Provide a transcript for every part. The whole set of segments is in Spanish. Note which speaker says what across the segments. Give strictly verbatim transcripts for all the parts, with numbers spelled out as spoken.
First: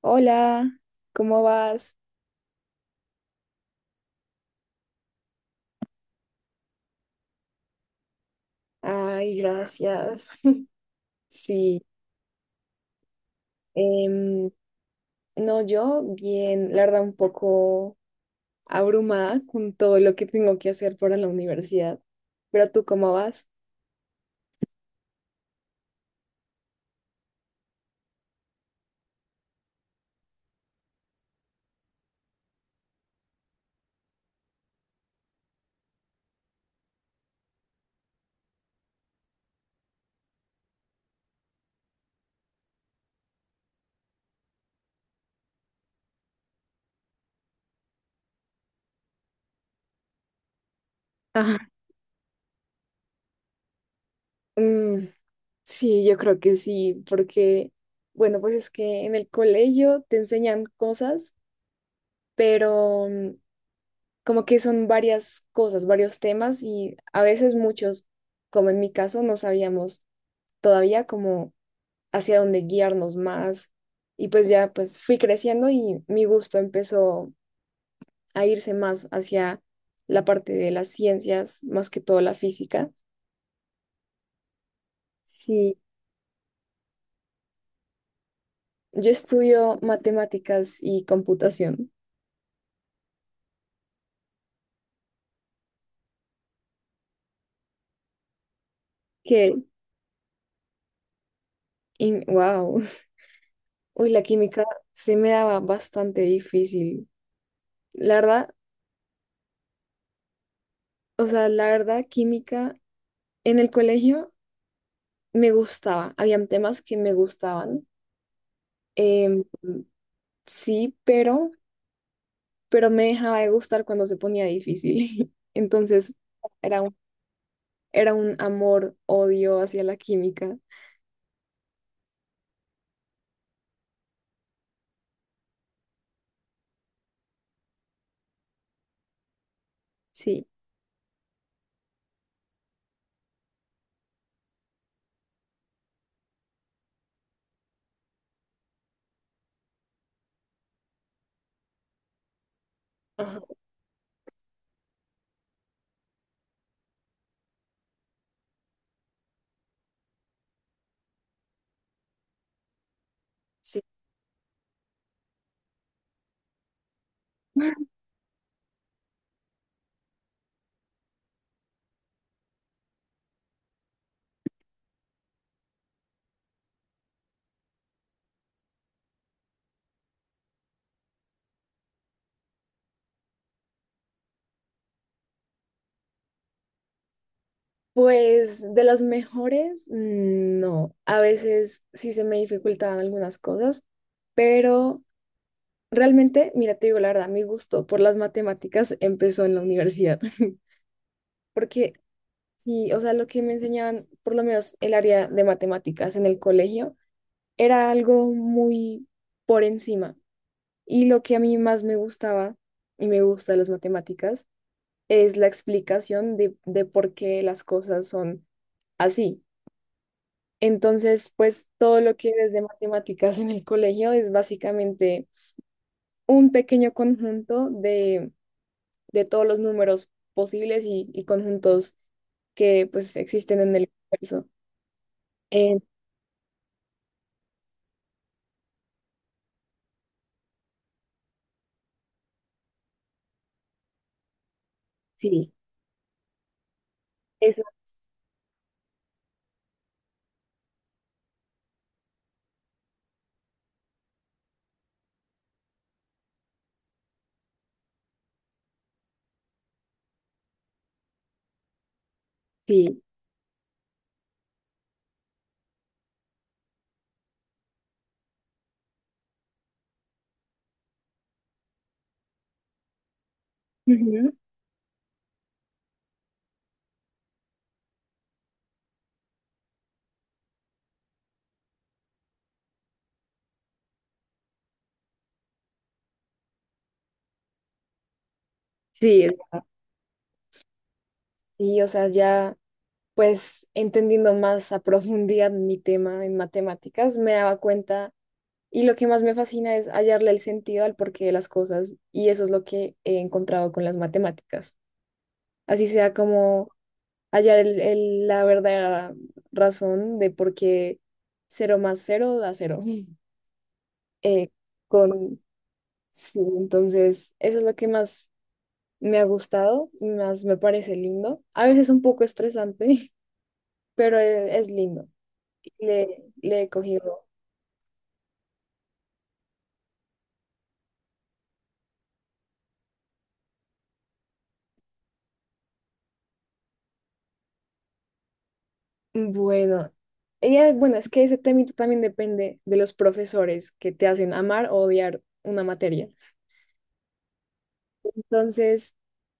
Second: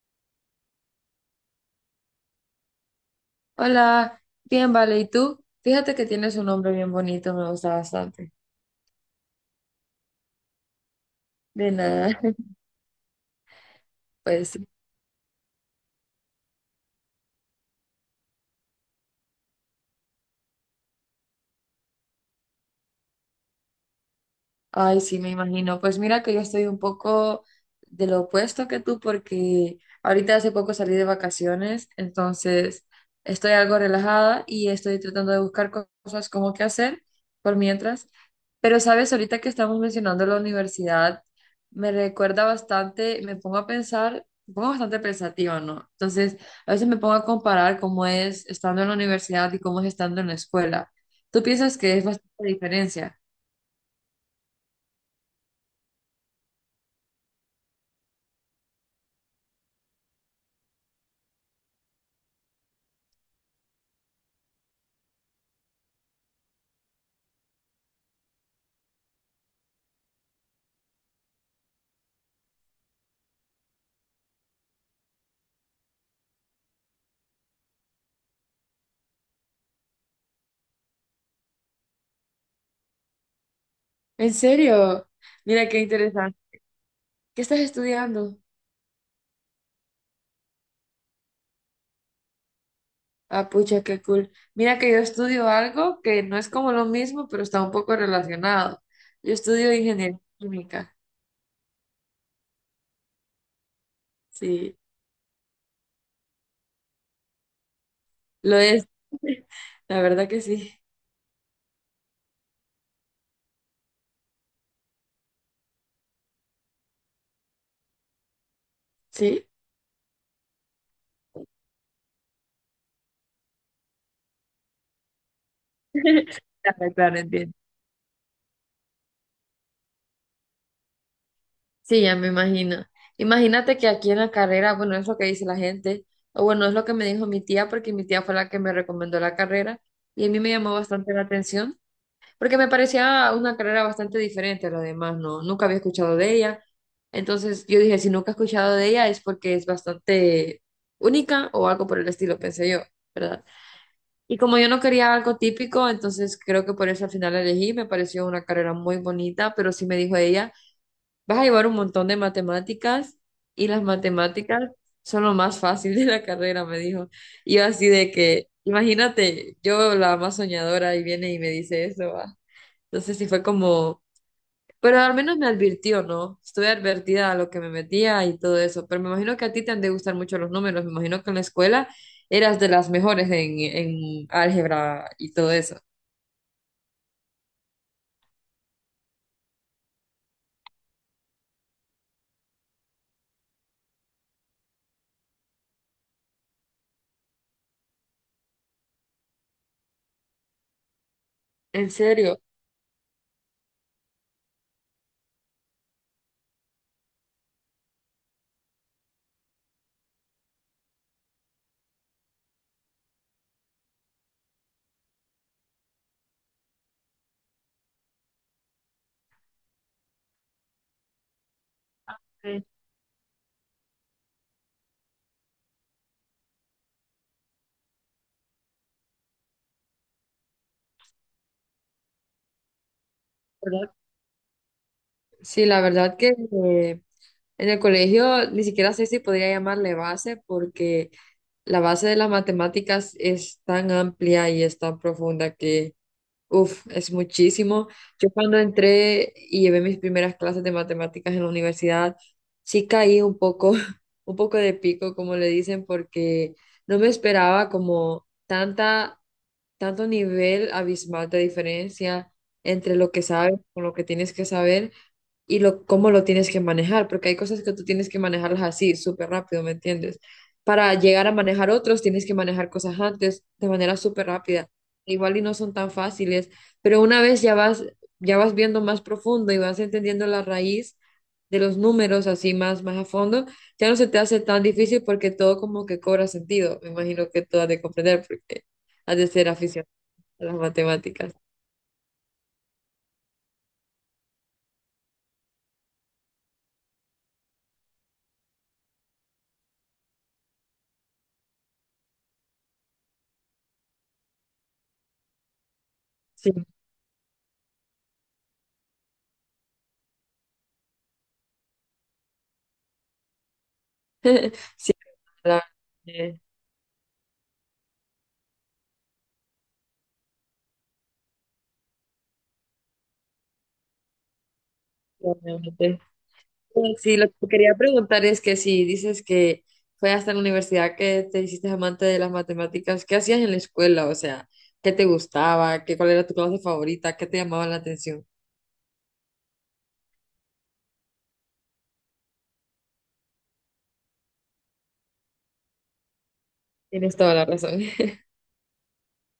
Speaker 1: Hola, ¿cómo vas?
Speaker 2: Hola, bien, vale, ¿y tú? Fíjate que tienes un nombre bien bonito, me gusta bastante.
Speaker 1: Ay, gracias.
Speaker 2: De
Speaker 1: Sí,
Speaker 2: nada,
Speaker 1: em,
Speaker 2: pues,
Speaker 1: no, yo bien, la verdad, un poco abrumada con todo lo que tengo que hacer para la universidad. Pero tú, ¿cómo vas?
Speaker 2: ay, sí, me imagino. Pues mira que yo estoy un poco de lo opuesto que tú porque ahorita hace poco salí de vacaciones, entonces estoy algo relajada y estoy tratando de buscar co- cosas como qué hacer por mientras. Pero sabes, ahorita que estamos mencionando la universidad, me recuerda bastante, me pongo a pensar, me pongo bastante pensativa, ¿no? Entonces, a veces me pongo a comparar cómo es estando en la universidad y cómo es estando en la escuela. ¿Tú
Speaker 1: Ajá.
Speaker 2: piensas que es bastante diferencia?
Speaker 1: Mm, sí, yo creo que sí, porque, bueno, pues es que en el colegio te enseñan cosas, pero mm, como que son varias cosas, varios temas y a veces muchos, como en mi caso, no sabíamos todavía como hacia dónde guiarnos más. Y pues ya pues fui creciendo y mi gusto empezó a irse más hacia la parte de las ciencias, más que todo la física.
Speaker 2: ¿En serio? Mira
Speaker 1: Sí,
Speaker 2: qué interesante. ¿Qué estás estudiando?
Speaker 1: yo estudio matemáticas y computación,
Speaker 2: Ah, pucha, qué cool. Mira que yo estudio algo que no es como lo mismo, pero está un poco relacionado. Yo
Speaker 1: que,
Speaker 2: estudio ingeniería química.
Speaker 1: in- wow, uy, la química
Speaker 2: Sí,
Speaker 1: se me daba bastante difícil. La verdad,
Speaker 2: lo es. La verdad que sí.
Speaker 1: o sea, la verdad, química en el colegio me gustaba, habían temas que me gustaban. em,
Speaker 2: Sí,
Speaker 1: sí, pero pero me dejaba de gustar cuando se ponía difícil. Entonces, era
Speaker 2: claro,
Speaker 1: un,
Speaker 2: claro, entiendo.
Speaker 1: era un amor-odio hacia la química.
Speaker 2: Sí, ya me imagino. Imagínate que aquí en la carrera, bueno, es lo que dice la gente, o bueno, es lo que me dijo mi tía, porque mi tía fue la que me recomendó la carrera y a mí
Speaker 1: Sí.
Speaker 2: me llamó bastante la atención, porque me parecía una carrera bastante diferente a lo demás, ¿no? Nunca había escuchado de ella. Entonces yo dije, si nunca he escuchado de ella es porque es bastante única o algo por el estilo, pensé yo,
Speaker 1: Ajá,
Speaker 2: ¿verdad? Y como yo no quería algo típico, entonces creo que por eso al final la elegí, me pareció una carrera muy bonita, pero sí me dijo ella. Vas a llevar un montón de matemáticas y
Speaker 1: sí.
Speaker 2: las matemáticas son lo más fácil de la carrera, me dijo. Y yo así de que, imagínate, yo la más soñadora y viene y me dice eso, va. Entonces sí fue como, pero al menos me advirtió, ¿no? Estuve advertida a lo que me metía y todo eso, pero me imagino que a ti te han de gustar mucho los números, me imagino que en la escuela eras de las mejores en, en álgebra y todo eso.
Speaker 1: Pues de las mejores, mm, no. A veces sí se me dificultaban algunas cosas, pero realmente, mira, te digo la verdad, mi gusto por las matemáticas empezó en la universidad.
Speaker 2: ¿En
Speaker 1: Porque
Speaker 2: serio?
Speaker 1: sí, o sea, lo que me enseñaban, por lo menos el área de matemáticas en el colegio, era algo muy por encima. Y lo que a mí más me gustaba y me gusta de las matemáticas es la explicación de, de por qué las cosas son así. Entonces, pues todo lo que ves de
Speaker 2: Sí,
Speaker 1: matemáticas en el colegio es básicamente un pequeño conjunto de, de todos los números posibles y, y conjuntos que pues existen en el
Speaker 2: ¿verdad?
Speaker 1: universo.
Speaker 2: Sí,
Speaker 1: Eh,
Speaker 2: la verdad que... eh, en el colegio ni siquiera sé si podría llamarle base porque la base de las matemáticas es tan amplia y es tan
Speaker 1: sí,
Speaker 2: profunda que, uff, es
Speaker 1: eso
Speaker 2: muchísimo. Yo cuando entré y llevé mis primeras clases de matemáticas en la universidad, sí caí un poco, un poco de pico, como le dicen, porque no me esperaba como tanta, tanto nivel abismal de diferencia entre
Speaker 1: sí.
Speaker 2: lo que sabes con lo que tienes que saber y lo, cómo lo tienes que manejar, porque hay cosas que tú tienes que manejarlas así, súper rápido, ¿me entiendes? Para llegar a manejar otros, tienes que manejar cosas antes de manera súper
Speaker 1: Ujú.
Speaker 2: rápida. Igual y no son tan fáciles, pero una vez ya vas, ya vas viendo más profundo y vas entendiendo la raíz de los números así más, más a fondo, ya no se te hace tan difícil porque todo como que cobra sentido. Me imagino que tú has de comprender porque has
Speaker 1: Sí,
Speaker 2: de
Speaker 1: es
Speaker 2: ser
Speaker 1: verdad.
Speaker 2: aficionado a las matemáticas.
Speaker 1: Sí, o sea, ya pues entendiendo más a profundidad mi tema en matemáticas, me daba cuenta y lo que más me fascina es hallarle el sentido al porqué de las cosas y eso es lo que he encontrado con las matemáticas. Así sea
Speaker 2: Sí,
Speaker 1: como hallar el- el- la verdadera razón de por qué cero más cero da cero. Eh,
Speaker 2: sí,
Speaker 1: con,
Speaker 2: la-
Speaker 1: sí,
Speaker 2: eh,
Speaker 1: entonces eso es lo que más me ha gustado, más me parece lindo. A veces un poco estresante, pero e- es lindo.
Speaker 2: realmente.
Speaker 1: Le, le he
Speaker 2: Sí, sí,
Speaker 1: cogido
Speaker 2: lo que quería preguntar es que si dices que fue hasta la universidad que te hiciste amante de las matemáticas, ¿qué hacías en la escuela? O sea, ¿qué te gustaba? ¿Qué, cuál era tu clase favorita? ¿Qué te llamaba la atención?
Speaker 1: Bueno, ella, bueno, es que ese temito también depende de los profesores que te hacen amar o odiar una materia.
Speaker 2: Tienes toda la razón.
Speaker 1: Entonces,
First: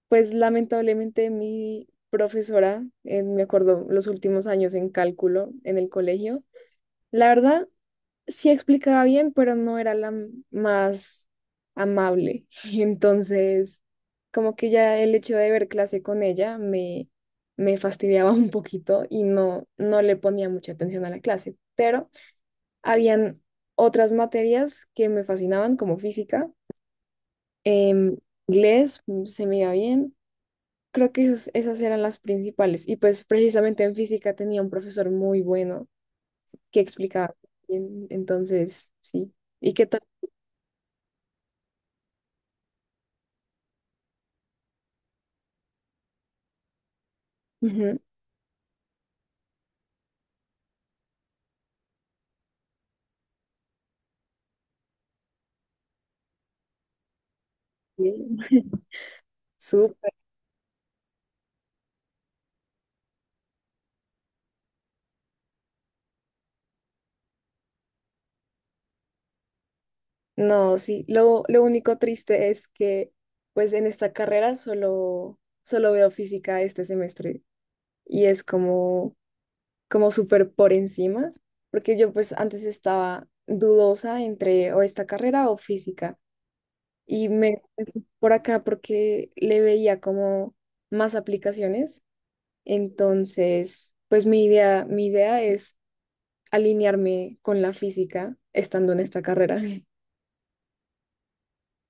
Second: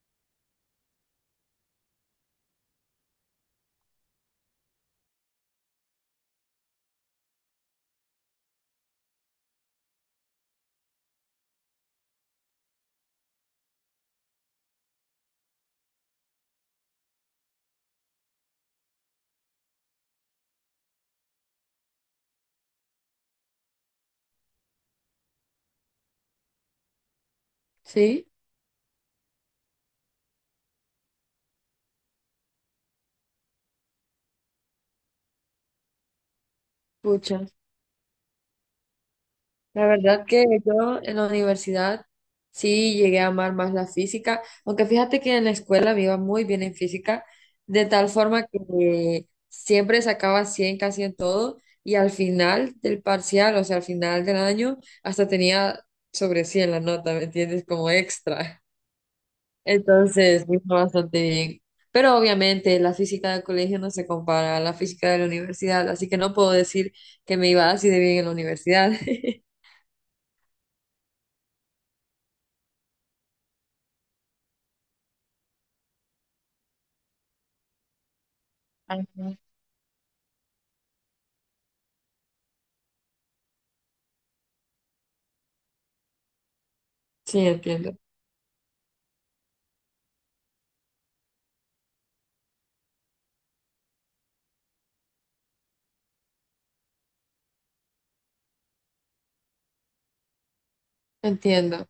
Speaker 1: pues lamentablemente mi profesora, eh, me acuerdo los últimos años en cálculo en el colegio, la verdad sí explicaba bien, pero no era la m- más amable. Entonces, como que ya el hecho de ver clase con ella me, me fastidiaba un poquito y no, no le ponía mucha atención a la clase, pero... habían otras materias que me fascinaban, como física, em,
Speaker 2: Sí,
Speaker 1: inglés, mm, se me iba bien. Creo que esas, esas eran las principales. Y pues precisamente en física tenía un profesor muy bueno que explicaba
Speaker 2: pucha.
Speaker 1: bien. Entonces, sí. ¿Y qué
Speaker 2: La
Speaker 1: tal?
Speaker 2: verdad que yo en la universidad sí llegué a amar más la física, aunque fíjate que en la escuela me iba muy bien en física, de
Speaker 1: Ujú.
Speaker 2: tal forma que siempre sacaba cien casi en todo y al final del parcial, o sea, al final del año, hasta tenía sobre cien la nota, ¿me entiendes? Como
Speaker 1: Bien.
Speaker 2: extra.
Speaker 1: Súper.
Speaker 2: Entonces, me fue bastante bien. Pero obviamente la física del colegio no se compara a la física de la universidad, así que no puedo decir que me iba así de bien en la universidad.
Speaker 1: No, sí. Lo, lo único triste es que, pues en esta carrera solo, solo veo física este semestre. Y es como
Speaker 2: Ajá.
Speaker 1: como súper por encima, porque yo pues antes estaba dudosa entre o esta carrera o física y
Speaker 2: Sí,
Speaker 1: me
Speaker 2: entiendo,
Speaker 1: fui por acá porque le veía como más aplicaciones, entonces pues mi idea, mi idea es alinearme con la física estando en esta carrera.
Speaker 2: entiendo.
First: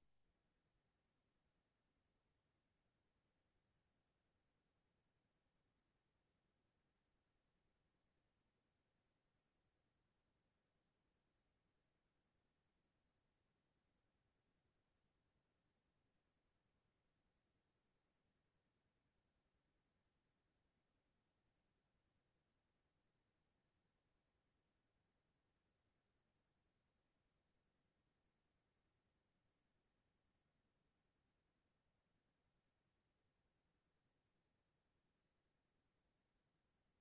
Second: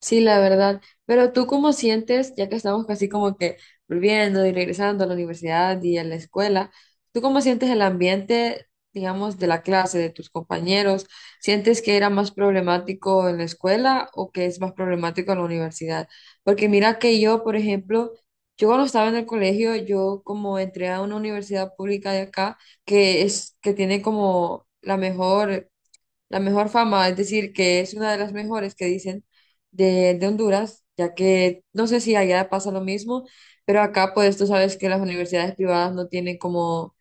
Speaker 2: Sí, la verdad. Pero tú cómo sientes, ya que estamos casi como que volviendo y regresando a la universidad y a la escuela, ¿tú cómo sientes el ambiente, digamos, de la clase, de tus compañeros? ¿Sientes que era más problemático en la escuela o que es más problemático en la universidad? Porque mira que yo, por ejemplo, yo cuando estaba en el colegio, yo como entré a una universidad pública de acá, que es, que tiene como la mejor la mejor fama, es decir, que es una de las mejores que dicen de, de Honduras, ya que no sé si allá pasa lo mismo, pero acá pues tú sabes que las universidades privadas no tienen como,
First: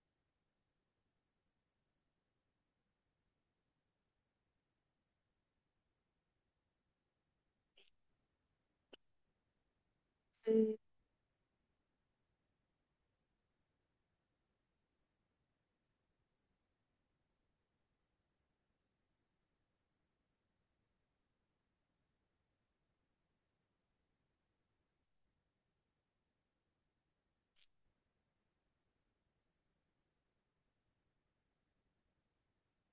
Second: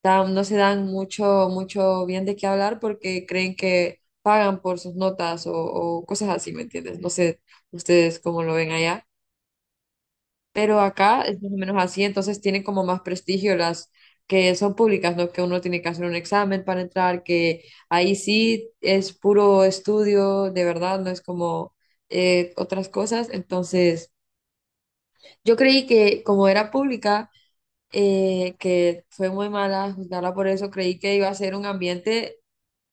Speaker 2: tan- no se dan mucho, mucho bien de qué hablar porque creen que pagan por sus notas o, o cosas así, ¿me entiendes? No sé ustedes cómo lo ven allá. Pero acá es más o menos así, entonces tienen como más prestigio las que son públicas, ¿no? Que uno tiene que hacer un examen para entrar, que ahí sí es puro estudio, de verdad, no es como eh, otras cosas. Entonces, yo creí que como era pública, eh, que fue muy mala juzgarla por eso, creí que iba a ser un ambiente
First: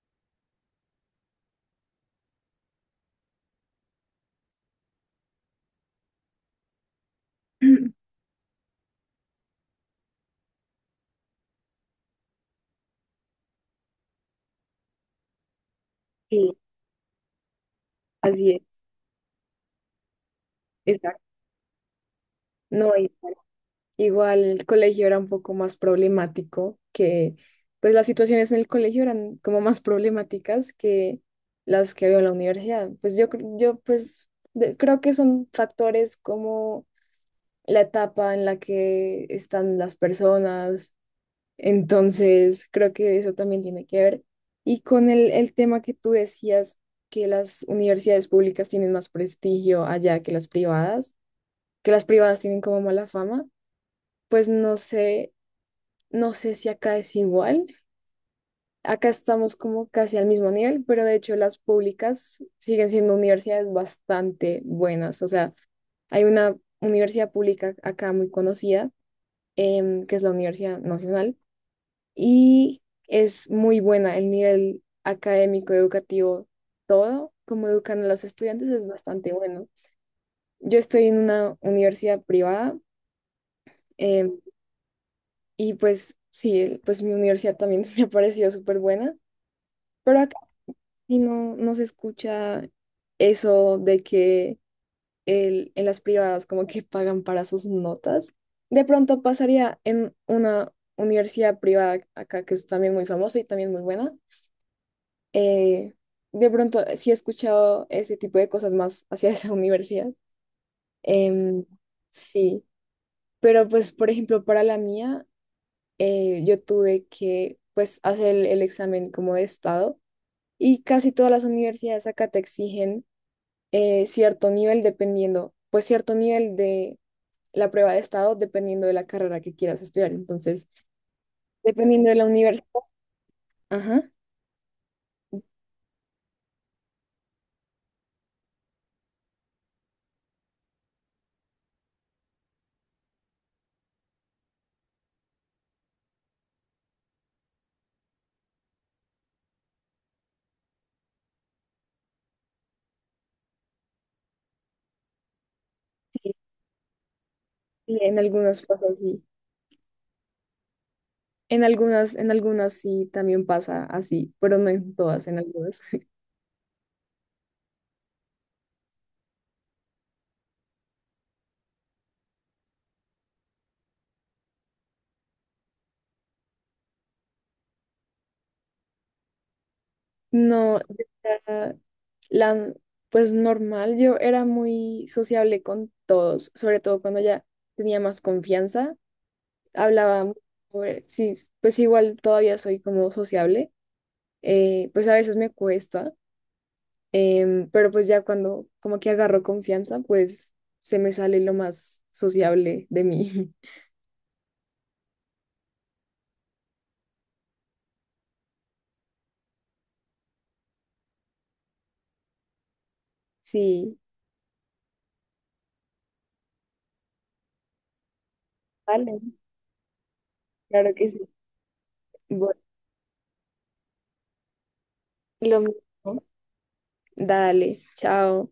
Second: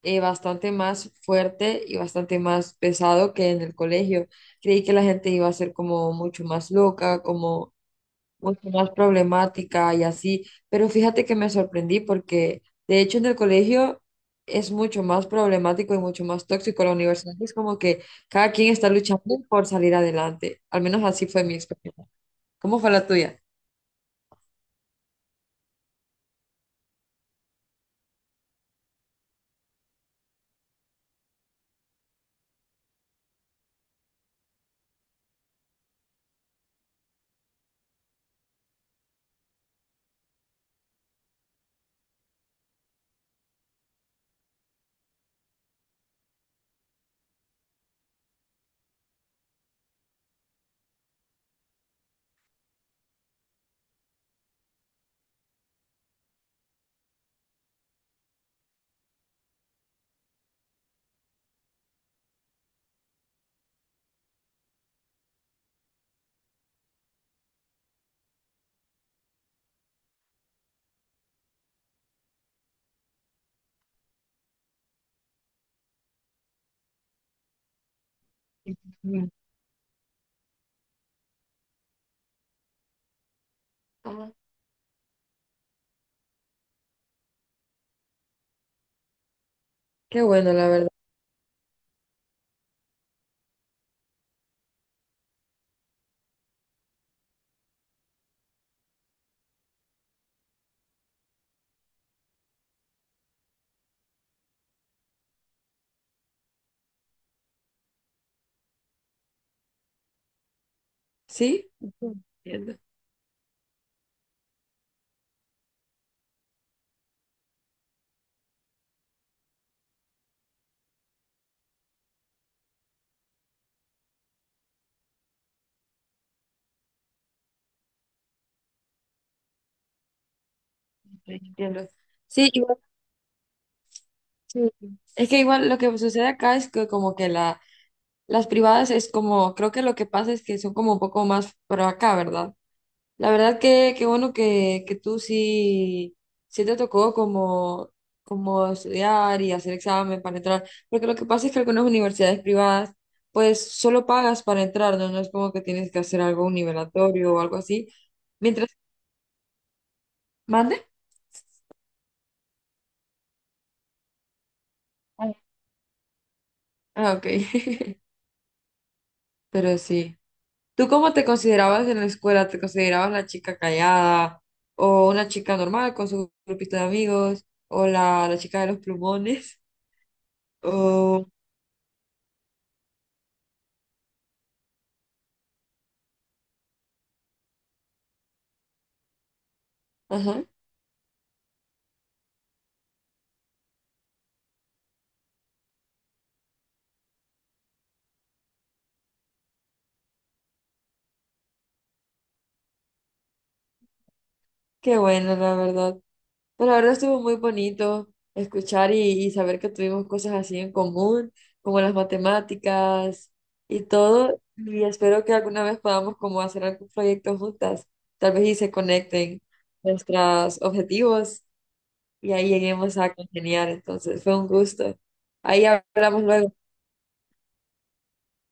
Speaker 2: eh, bastante más fuerte y bastante más pesado que en el colegio. Creí que la gente iba a ser como mucho más loca, como
Speaker 1: Mm.
Speaker 2: mucho más problemática y así, pero fíjate que me sorprendí porque de hecho en el colegio es mucho más problemático y mucho más
Speaker 1: Sí,
Speaker 2: tóxico. La universidad es como que
Speaker 1: así
Speaker 2: cada
Speaker 1: es,
Speaker 2: quien está luchando por salir adelante, al menos
Speaker 1: exacto.
Speaker 2: así fue mi experiencia. ¿Cómo fue
Speaker 1: No
Speaker 2: la
Speaker 1: hay.
Speaker 2: tuya?
Speaker 1: Igual el colegio era un poco más problemático, que pues las situaciones en el colegio eran como más problemáticas que las que había en la universidad. Pues yo, cre- yo pues de- creo que son factores como la etapa en la que están las personas, entonces creo que eso también tiene que ver. Y con el, el tema que tú decías, que las universidades públicas tienen más prestigio allá que las privadas, que las privadas tienen como mala fama. Pues no sé, no sé si acá es igual. Acá estamos como casi al mismo nivel, pero de hecho las públicas siguen siendo universidades bastante buenas. O sea, hay una universidad pública acá muy conocida, em, que es la Universidad Nacional, y es muy buena el nivel académico, educativo, todo, como educan a los estudiantes es
Speaker 2: Mm.
Speaker 1: bastante bueno. Yo estoy en una universidad privada,
Speaker 2: Ah,
Speaker 1: em, y pues sí, pues mi universidad también me ha parecido súper buena. Pero
Speaker 2: qué
Speaker 1: acá
Speaker 2: bueno, la verdad.
Speaker 1: y no, no se escucha eso de que el- en las privadas como que pagan para sus notas. De pronto pasaría en una universidad privada acá que es también muy famosa y también muy buena. Eh, de pronto sí he escuchado ese tipo de cosas más hacia esa universidad. Em,
Speaker 2: ¿Sí?
Speaker 1: sí,
Speaker 2: Entiendo,
Speaker 1: pero pues por ejemplo para la mía eh, yo tuve que pues hacer el el examen como de estado. Y casi todas las universidades acá te exigen eh, cierto nivel dependiendo, pues cierto nivel de la prueba de estado dependiendo de la carrera que quieras estudiar. Entonces,
Speaker 2: entiendo.
Speaker 1: dependiendo de la
Speaker 2: Sí,
Speaker 1: universidad,
Speaker 2: igual,
Speaker 1: ajá,
Speaker 2: sí. Es que igual lo que sucede acá es que como que la, las privadas es como, creo que lo que pasa es que son como un poco más, pero acá, ¿verdad? La verdad que qué bueno que, que tú sí, sí te tocó como, como estudiar y hacer examen para entrar, porque lo que pasa es que algunas universidades privadas pues solo pagas para entrar, ¿no? No es como que tienes que hacer
Speaker 1: sí,
Speaker 2: algo, un nivelatorio o algo así.
Speaker 1: sí, en algunas
Speaker 2: Mientras,
Speaker 1: pasa así.
Speaker 2: ¿mande?
Speaker 1: En algunas, en algunas sí también pasa así, pero no en todas,
Speaker 2: Ah,
Speaker 1: en algunas.
Speaker 2: ah, ok. Pero sí. ¿Tú cómo te considerabas en la escuela? ¿Te considerabas la chica callada o una chica normal con su grupito de amigos o la, la chica de los plumones?
Speaker 1: No, yo
Speaker 2: O...
Speaker 1: era la, pues normal, yo era muy sociable con todos, sobre todo cuando ya tenía más confianza, hablaba, mu-
Speaker 2: Ajá.
Speaker 1: sobre- sí, pues igual todavía soy como sociable, eh, pues a veces me cuesta, em, pero pues ya cuando como que agarro confianza, pues se me sale lo más sociable de mí.
Speaker 2: Qué bueno, la verdad. Pero la verdad estuvo muy bonito escuchar y, y saber que tuvimos cosas así en común, como las matemáticas y
Speaker 1: Sí,
Speaker 2: todo. Y espero que alguna vez podamos como hacer algún proyecto juntas. Tal vez y se
Speaker 1: vale,
Speaker 2: conecten nuestros
Speaker 1: claro que sí.
Speaker 2: objetivos y ahí
Speaker 1: Bueno,
Speaker 2: lleguemos a congeniar. Entonces, fue un gusto.
Speaker 1: lo
Speaker 2: Ahí
Speaker 1: mismo.
Speaker 2: hablamos luego.
Speaker 1: Dale, chao.